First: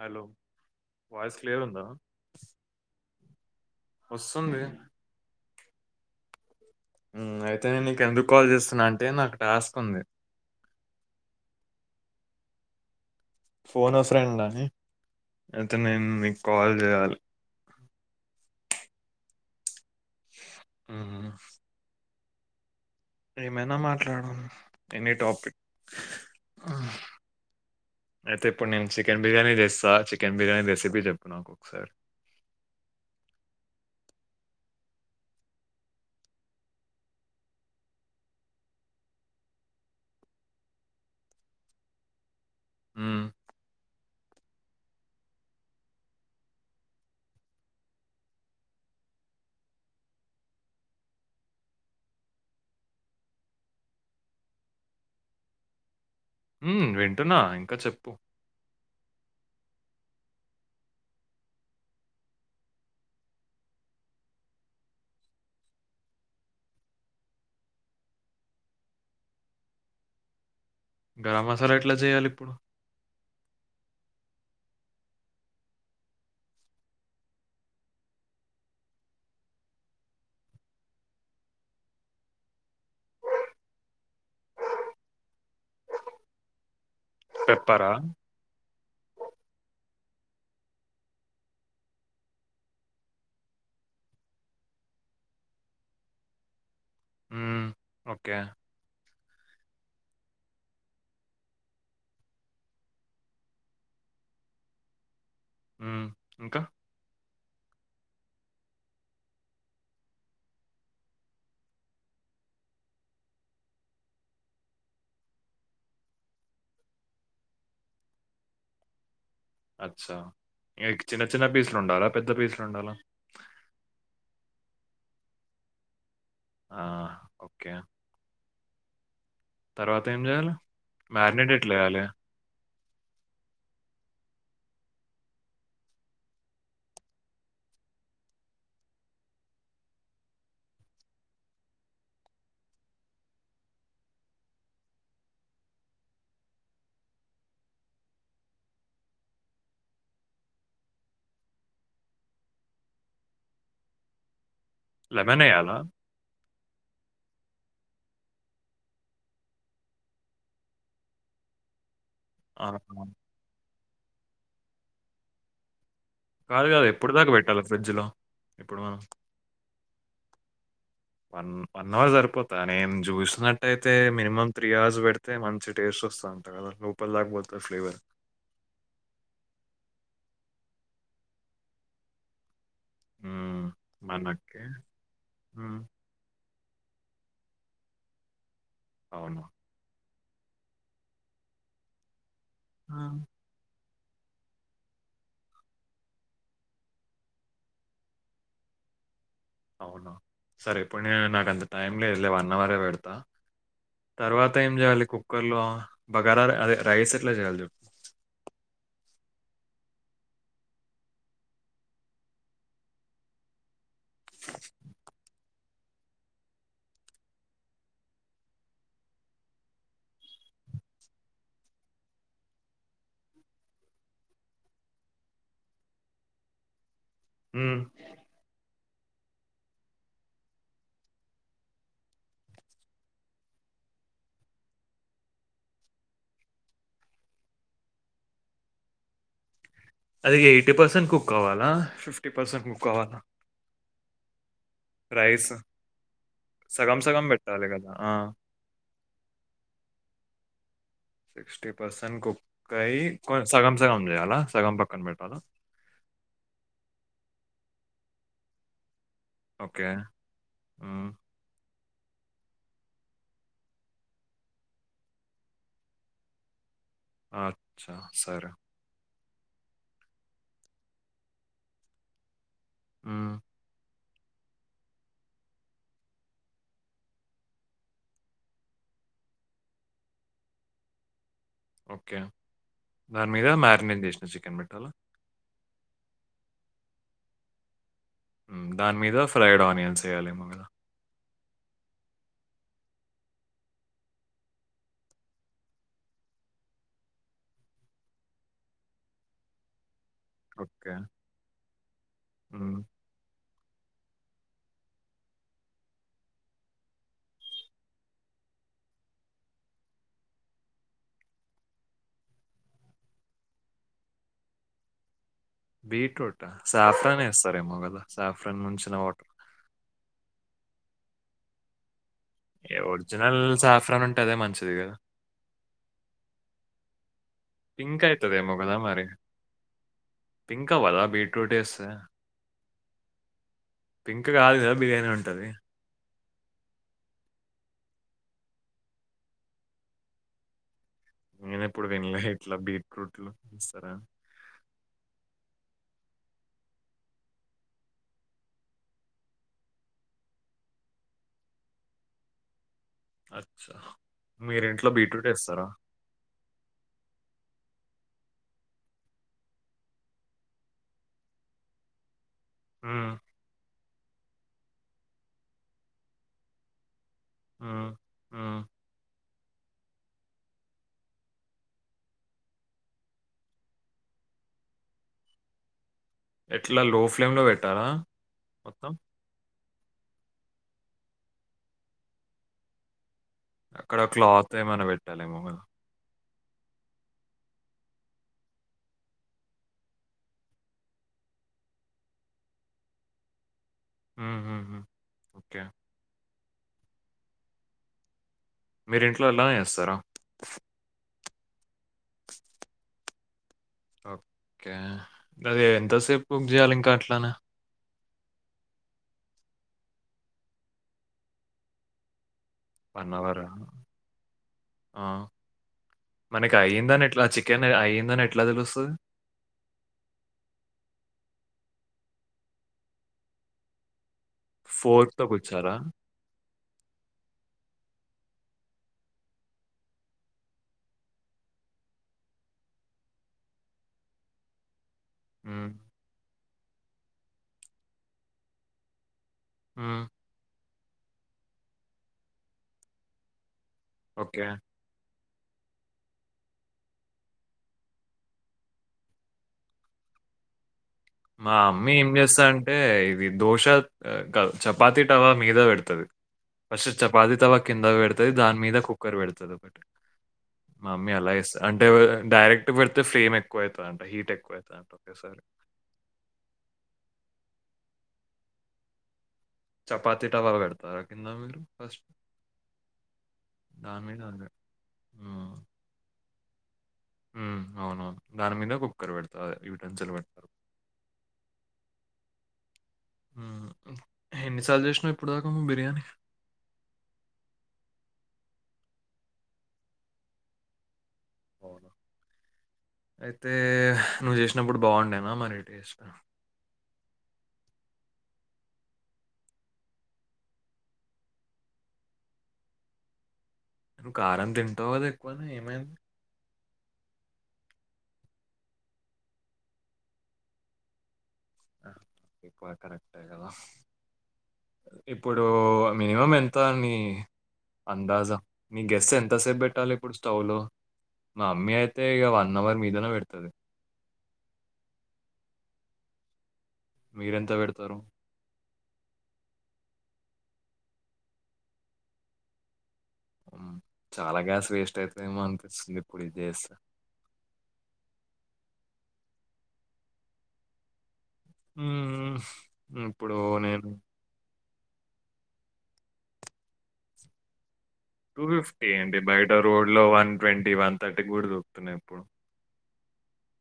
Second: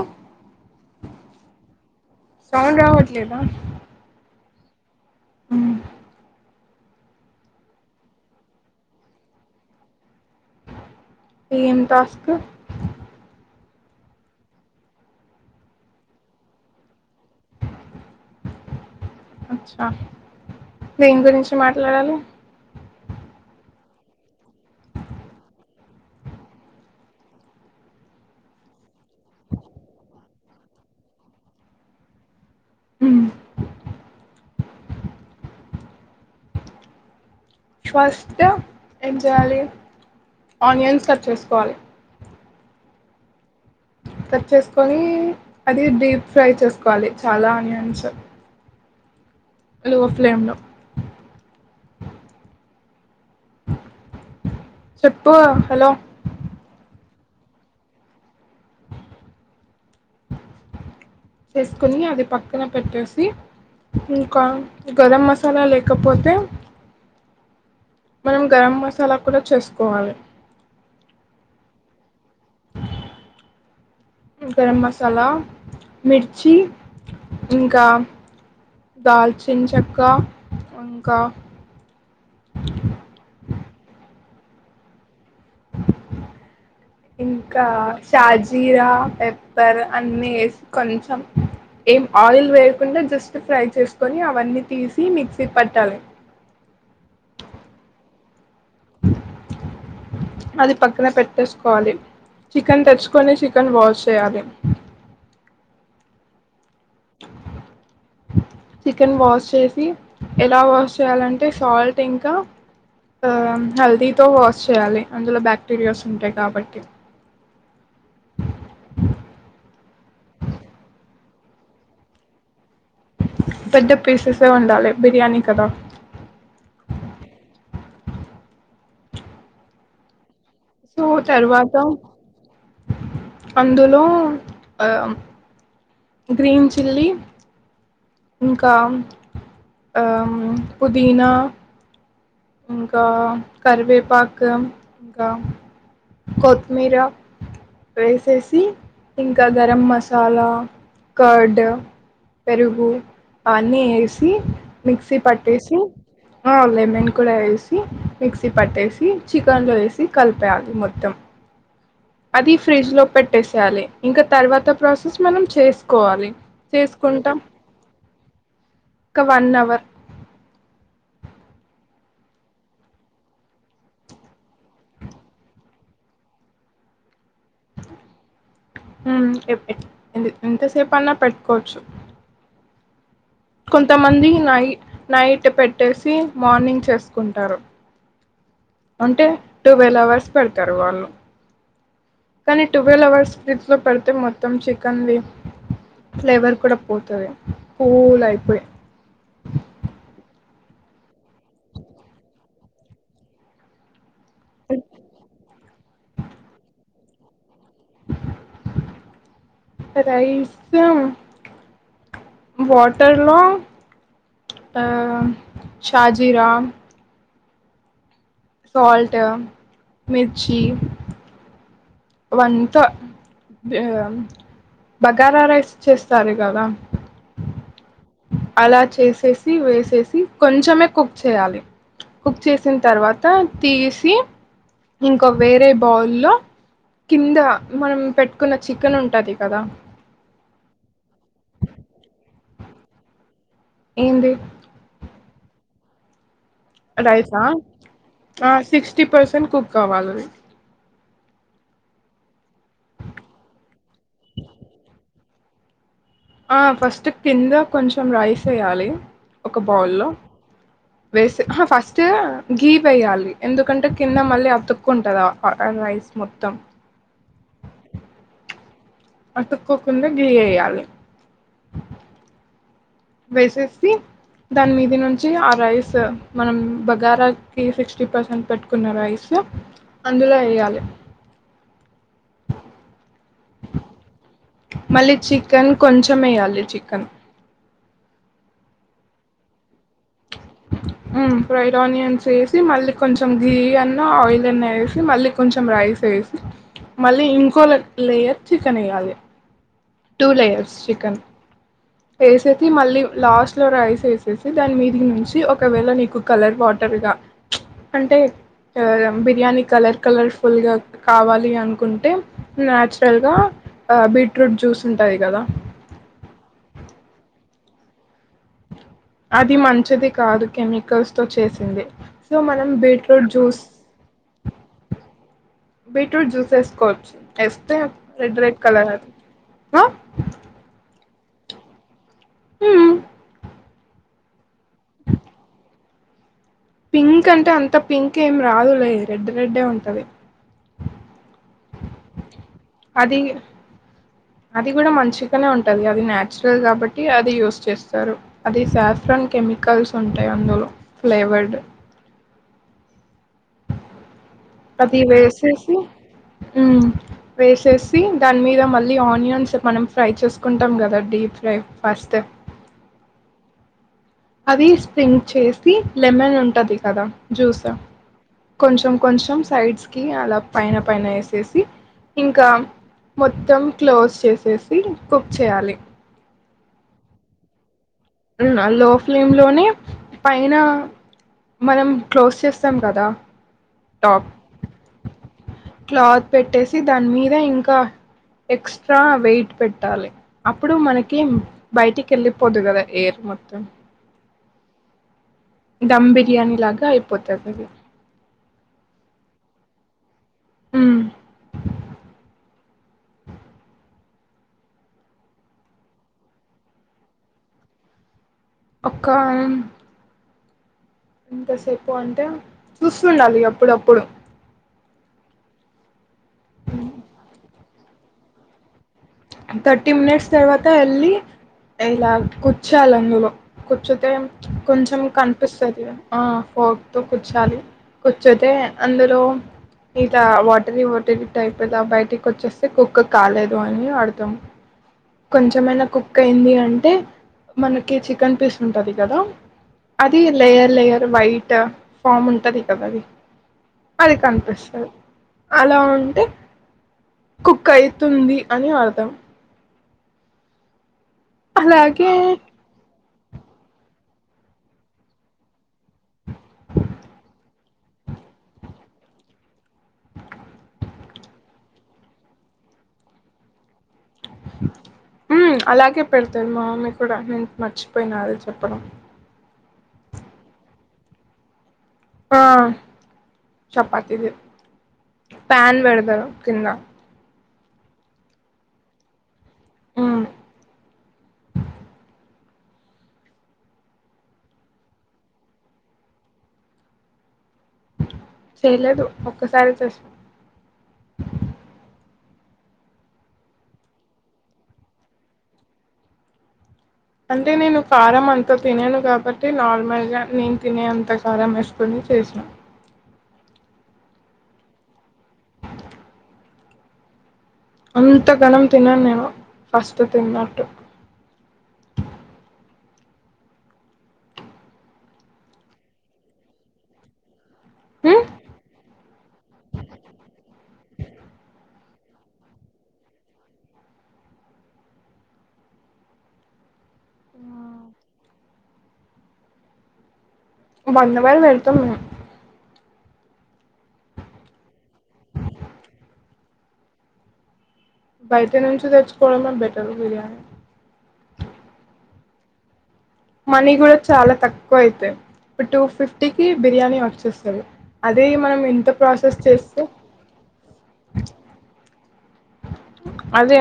Hello voice clear ఉందా లేదా వస్తుంది హ్మ హ్మ అయితే నేను నీకు ఎందుకు కాల్ చేస్తున్నా అంటే నాకు టాస్క్ ఉంది ఏం టస్క ఫోన్ ఏ ఫ్రెండ్ అని అయితే నేను మీకు కాల్ చేయాలి అచ్చా దేని ఉమ్, గురించి మాట్లాడాలి ఏమైనా మాట్లాడు ఎనీ టాపిక్ అయితే ఇప్పుడు నేను చికెన్ బిర్యానీ చేస్తా చికెన్ బిర్యానీ రెసిపీ చెప్పు నాకు ఒకసారి ఉమ్ ఫస్ట్ ఏం చేయాలి ఆనియన్స్ కట్ చేసుకోవాలి ఉమ్, కట్ చేసుకొని అది డీప్ ఫ్రై చేసుకోవాలి చాలా ఆనియన్స్ లో ఫ్లేమ్ లో చెప్పు హలో హ్మ వింటున్నా ఇంకా చెప్పు చేసుకోని అది పక్కన పెట్టేసి ఇంకా గరం మసాలా లేకపోతే మనం గరం మసాలా కూడా చేసుకోవాలి గరం మసాలా ఎట్లా చేయాలి ఇప్పుడు గరం మసాలా మిర్చి ఇంకా దాల్చిని చెక్క ఇంకా ఇంకా పెప్పరా షాజీరా పెప్పర్ అన్ని వేసి కొంచెం ఏం ఆయిల్ వేయకుండా జస్ట్ ఫ్రై చేసుకొని అవన్నీ తీసి మిక్సీ పట్టాలి ఓకే అది పక్కన పెట్టేసుకోవాలి చికెన్ తెచ్చుకొని చికెన్ వాష్ చేయాలి ఉమ్, ఇంకా చికెన్ వాష్ చేసి ఎలా వాష్ చేయాలంటే సాల్ట్ ఇంకా ఆ హల్దీతో వాష్ చేయాలి అందులో బ్యాక్టీరియాస్ ఉంటాయి కాబట్టి అచ్చా క్ చిన్న చిన్న పీసులు ఉండాలా పెద్ద పీసులు ఉండాలా పెద్ద పీససే ఉండాలి బిర్యానీ కదా ఆ ఓకే తర్వాత ఏం చేయాలి సో మ్యారినేట్ ఎట్లా తరువాత వేయాలి అందులో ఆ గ్రీన్ చిల్లీ ఇకా ఆ పుదీనా ఇంకా కరివేపాక్ ఇంకా కొత్మీరా వేసేసి ఇంకా గరం మసాలా కర్డ్ పెరుగు అన్నీ వేసి మిక్సీ లెమన్ వేయాలా పట్టేసి ఆ లెమన్ కూడా వేసి మిక్సీ పట్టేసి చికెన్ లో వేసి కలిపేయాలి మొత్తం అది ఆ, ఫ్రిడ్జ్ లో పెట్టేసేయాలి ఇంకా తర్వాత ప్రాసెస్ మనం చేసి కోవాలి కాదు కాదు ఎప్పుడు దాకా చేసుకుంటాం పెట్టాలి ఫ్రిడ్జ్ లో ఇప్పుడు మనం ఒక one hour one one one hour సరిపోతా నేను చూసినట్ట్టయితే మినిమం త్రీ అవర్స్ పెడితే మంచి టేస్ట్ వస్త దంట్ కద ఉప్పల్ దాకా పోతుంది ఫ్లేవర్ ఎ ఏప్ ఎంత ఎంత సేపూ పన్న పెట్టుకోవచ్చు. కొంతమంది మనకి నై నైట్ మ్మ్. పెట్టేసి మార్నింగ్ చేస్కుంటారు. అంటే అవును టువెల్ అవర్స్ పెడ్తరు వాళ్ళు కానీ ట్వెల్వ్ మ్మ్. అవర్స్ ఫ్రిడ్జ్ లో పెడితే మొత్తం చికెన్ది ఫ్లేవర్ కూడా పోతది కూల్ అయిపోయి అవునా సరే ఇప్పుడ్ నేను నాకంత టైమ్ లేదులే వన్ అవరే పెడ్తా. తర్వాత ఏం చేయాలి కుక్కర్లో బగార అదే రైస్ ఎట్లా చేయాలి చెప్ రైస్ లేవ్ వాటర్లో ఆ షాజిరామ్ సాల్ట్, మిర్చి, వంత బగార రైస్ చేస్తారు కదా మ్ చేసి వేసేసి కొంచమే కుక్ చేయాలి. కుక్ చేసిన్ తర్వాత తీసి ఇంకో వేరే బౌల్లో కింద మనం పెట్టుకున్న చికెన్ ఉంటది కదా అది ఎయిటీ పర్సెంట్ కుక్ అవ్వాలా ఫిఫ్టీ పర్సెంట్ కుక్ అవ్వాలా ఏంది? రైస్. సగం సగం రైసా పెట్టాలి కదా ఆ సిక్స్టీ పర్సెంట్ కుక్ అవ్వాలది. సిక్స్టీ పర్సెట్ కుక్ అయి సగం సగం చేయాల సగం పక్కన పెట్టాలా ఆ ఫస్ట్ కింద కొంచెం రైస్ ఏయాలి. ఒక ఓకే బౌల్లో మ్మ్. వేసి అహ ఫస్ట్ గీ వేయ్యాలి. ఎందుకంటే కింద మళ్ళీ అతుక్కుంటద ఆ రైస్ మొత్తం అచ్చా సరే అతుక్కోకుండా గీ ఏయాలి. మ్మ్. వేసేసి దాని మీది నుంచి ఆ రైస్ మనం బగారకి సిక్స్టీ పర్సెంట్ పెట్టుకున్న రైస్ స్ అందులో ఏయాలె ఓకే దాని మీద మ్యారినేట్ చేసిన చికెన్ పెట్టాలా? కొంచం ఏయాలె చికెన్ దాని మీద ఫ్రైడ్ ఆనియన్స్ ఎయ్యాలేమో కదా మ్ ఫ్రైడ్ ఆనియన్స్ ఏసి మళ్ళీ కొంచెం గీ అన్నా ఆయిల్ అన్నా ఏసి మళ్ళీ కొంచెం రైస్ ఏ ఏసి మళ్ళీ ఇంకో లేయర్ చికెన్ ఏయాలి. టూ లేయర్స్ ఓకే చికెన్ వేసేసి మ్మ్. మళ్ళీ లాస్ట్ లో రైస్ ఏసేసి దాని మీద నుంచి ఒకవేళ నీకు కలర్ వాటర్గా అంటే బిర్యానీ కలర్ కలర్ఫుల్గా కావాలి అన్కుంటే న్యాచురల్గా ఆ బీట్రూట్ జ్యూస్ ఉంటది కదా బీట్రూటా సాఫ్రాన్ ఏస్తారేమో కదా సాఫ్రాన్ ముంచ్ అది మంచిది కాదు కెమికల్స్తో చేసిందే. ఏ ఒరిజినల్ సాఫ్రాన్ ఉంటే అదే మంచిది కదా బీట్రూట్ జ్యూస్ ఏస్కోవచ్చు. ఏస్తే పింక్ రెడ్ అవుతుందేమో రెడ్ కదా కలర మరి పింక్ అవ్వదా బీట్రూట్ ఏస్తే హ్మ్ పింక్ కాదు కదా బిర్యానీ ఉంటది. పింక్ అంటే అంత పింక్ ఏం రాదులే రెడ్ రెడ్డే ఉంటది. నేను ఎప్పుడు వెనలే ఇట్లా అది బీట్రూట్లు ఇస్తారా అది కూడా మంచిగానే ఉంటది అది నాచురల్ కాబట్టి అది యూస్్ చేస్తారు అది సాఫ్రన్ కెమికల్స్ ఉంటాయి అందులో ఫ్లేవర్డ్ అచ్చా మీరి ఇంట్లో బీట్రూట్ ఇస్తారా ఉమ్ వేసేసి దాని మీద మళ్ళీ ఆనియన్స్ మనం ఫ్రై చేసుకుంటాం కదా డీప్ ఫ్రై ఫస్ట్ హ అది స్ప్రింక్ చేసి లెమన్ ఉంటది కదా జ్యూసా హ్మ్. హ్మ్. కొంచెం కొంచెం సైడ్స్ కి అలా పైన పైన వేసేసి ఇంకా మొత్తం క్లోజ్ చేసేసి కుక్ చేయాలి ఎట్లా లో ఫ్లేమ్ లో పెట్టాలా అవునా లో మొత్తం? ఫ్లేమ్ లోనే పైన మనం క్లోజ్ చేస్తాం కదా అక్కడ టాప్ క్లాత్ ఏమన పెట్టాలిమో క్లాత్ పెట్టేసి దాని మీద ఇంకా ఎక్స్ట్రా వెయిట్ పెట్టాలి అప్పుడు మనకి బయటికి వెళ్ళిపోదు కదా ఎయిర్ మత్త హ్మ్. హ్మ్. హ్మ్. ఓకే. దమ్ బిర్యానీ లాగా అయిపోతుంది అది మీరింట్లో ఎలా వస్తారా మ్, ఓకే అది ఎంతసేపు బుక్ చేయాలి ఇంకా అట్లానే ఒకక్క ఇంతసేపు అంటే చూస్తు ఉండాలి అవరా? ఎప్పుడప్పుడు ఆ మనకి అయ్యిందని ఎట్లా చికెన్ అయ్యిందని ఎట్లా తెలుస్తు థర్టీ మినిట్స్ తర్వాత ఎళ్లి ఎలా గుర్చాలందులో గుర్చుతే కొంచెం ఫోర్క్‌తో కనిపిస్తు గుచ్చాలా? ది ఆ ఫోక్తో కూర్చాలి గుర్చోతే అందులో ఇంత వాటర వాట ట అైప్దా బయటికి వచ్చేస్తే కుక్ కాలేదు అని ఆర్ ర్థం హ్మ్. కొంచమైనా కుక్ అయింది అంటే అంటే మనకి చికెన్ పీస్ ఉంటది కదా హ్మ్. అది లేయర్ లేయర్ బైట్ఫామ్ ఉంటది కదా అది అది ఓకే. కనిపిస్తుంది అలా ఉంటే కుక్ అయితుంది అని అర్థం మా అమ్మే ఏం అలాగే చేస్తా అంటే ఇది దోశ క చపాాతి టవా మీద పెడతది ఫస్ట్ చపాతి తవా కింద పెడతుది దాని మీద కుక్కర్ పెడతుంది ఒకటి మా మమ్మీ అలా చేస్త అంటే డైరెక్ట్ పెడితే ఫ్రేమ్ ఎక్కువ అవుతుంది అంట హీట్ ట్ ఎక్కువైతాంది ఒకె సారి మ్మ్ అలాగే పెడతారు మామమ్మీ కూడ నేన్ మర్చిపోయిన అ చెప్పడం చపాతి తవా పెడతార కింద మీరు ఫస్ట్ ఆ దాని మీద చపాతదీ అదే. ప్యాన్ పెడదారు కింద మ్ అవునవును దాని మీద కుక్కర్ పెడతారు యూటెన్సిల్ మ్మ్ పెడతారు మ్ ఎన్నిసార్లు చేసినావు ఇప్పుడుదాక బిర్యానీ చేయ్లేదు ఒక్కసారి చెస్ పోడర్ అయితే నువ్వు చేసినప్పుడు బాగుండేనా మరి టేస్ట్ అంటే నేను కారం అంత తినను కాబట్టి నార్మల్ గా నేను తినే అంత కారం వేసుకుని చేసిన ను కారం తింటావు కదా ఎక్కువనే ఏమైంది అంత ఘనం తినను నేను ఫస్ట్ తిన్నట్టు ఇప్పు అది కరెక్టే కదా ఇప్పుడు మినిమం ఎంత అని మ్మ్ అందాజా మీ గెస్ ఎంతసేపు పెట్టాలి ఇప్పుడు స్టవ్ లో మా అమ్మీ అయితే తే ఇగా వన్ అవర్ మీదనే పెడుతది మీరెంత పెడతారు వన్ అవర్ పెడతాం మేము చాలా గ్యాస్ వేస్ట్ అయిందేమో అనిపిస్తుంది ఇప్పుడు ఇది చేసి బయట నుంచి తెచ్చుకోవడంమే బెటర్ బిర్యానీ ఉ హుమ్ మనీ కూడా చాలా తక్కువ అయితాయి ఇప్పుడు టూ ఫిఫ్టీకిి బిర్యానీ వచ్చేస్తది అదే టూ మనం ఫిఫ్టీ ఇంత అండి ప్రాసెస్ బయట చేస్తే రోడ్ లో వన్ ట్వంటీ వన్ థర్టీ కూడా దొరుకుతున్నాయి ఇప్పుడు అదే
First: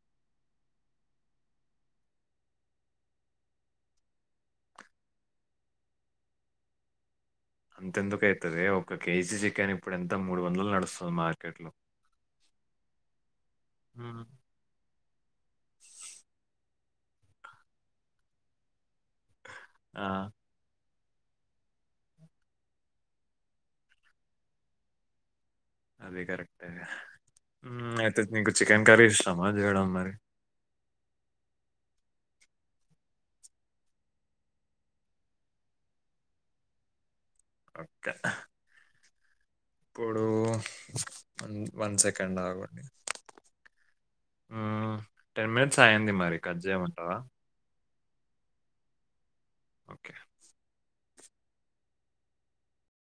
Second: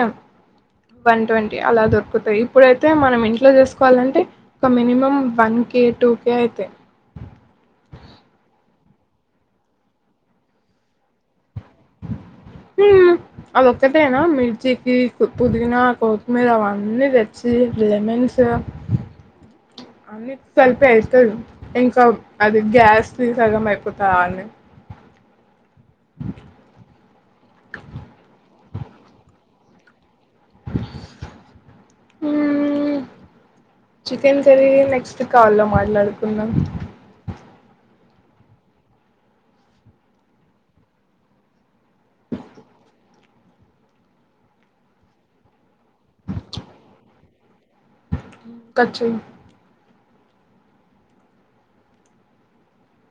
వన్ ట్వంటీ అలా దొరుకుతాయి ఇప్పుడైతే మనం ఇంట్లో చేసుకోవాలంటే ఒక minimum one K two K అయితేయి అంతెందుకు అయితదే ఒక కేజీ చికెన్ ఇప్పుడ ఎంత మూడు వందలు నడుస్తుంది మా [inaudible] అదొక్కటేనా హ్మ్. మిర్చికి, పుదీనా, కొత్తిమీర అవన్నీ తెచ్చి లెమన్సు ఆ! అన్నిటికీ కలిపే వేసి ఇంకా అది గ్యాస్ ది సగం అయిపోతది అన్నే అది కరెక్టే అయితే నీకు చికెన్ కర్రీ ఇష్టామా చేయడం మరి [inaudible] చికెన్ కర్రీ నెక్స్ట్ కాల్ లో మాట్లాడుకుందాం ఓకే ఇప్పుడు వన్ సెకండ్ ఆగండి టెన్ మినిట్స్ అయ్యింది మరి కట్ చేయమంటావా కట్ చెయ్ ఓకే.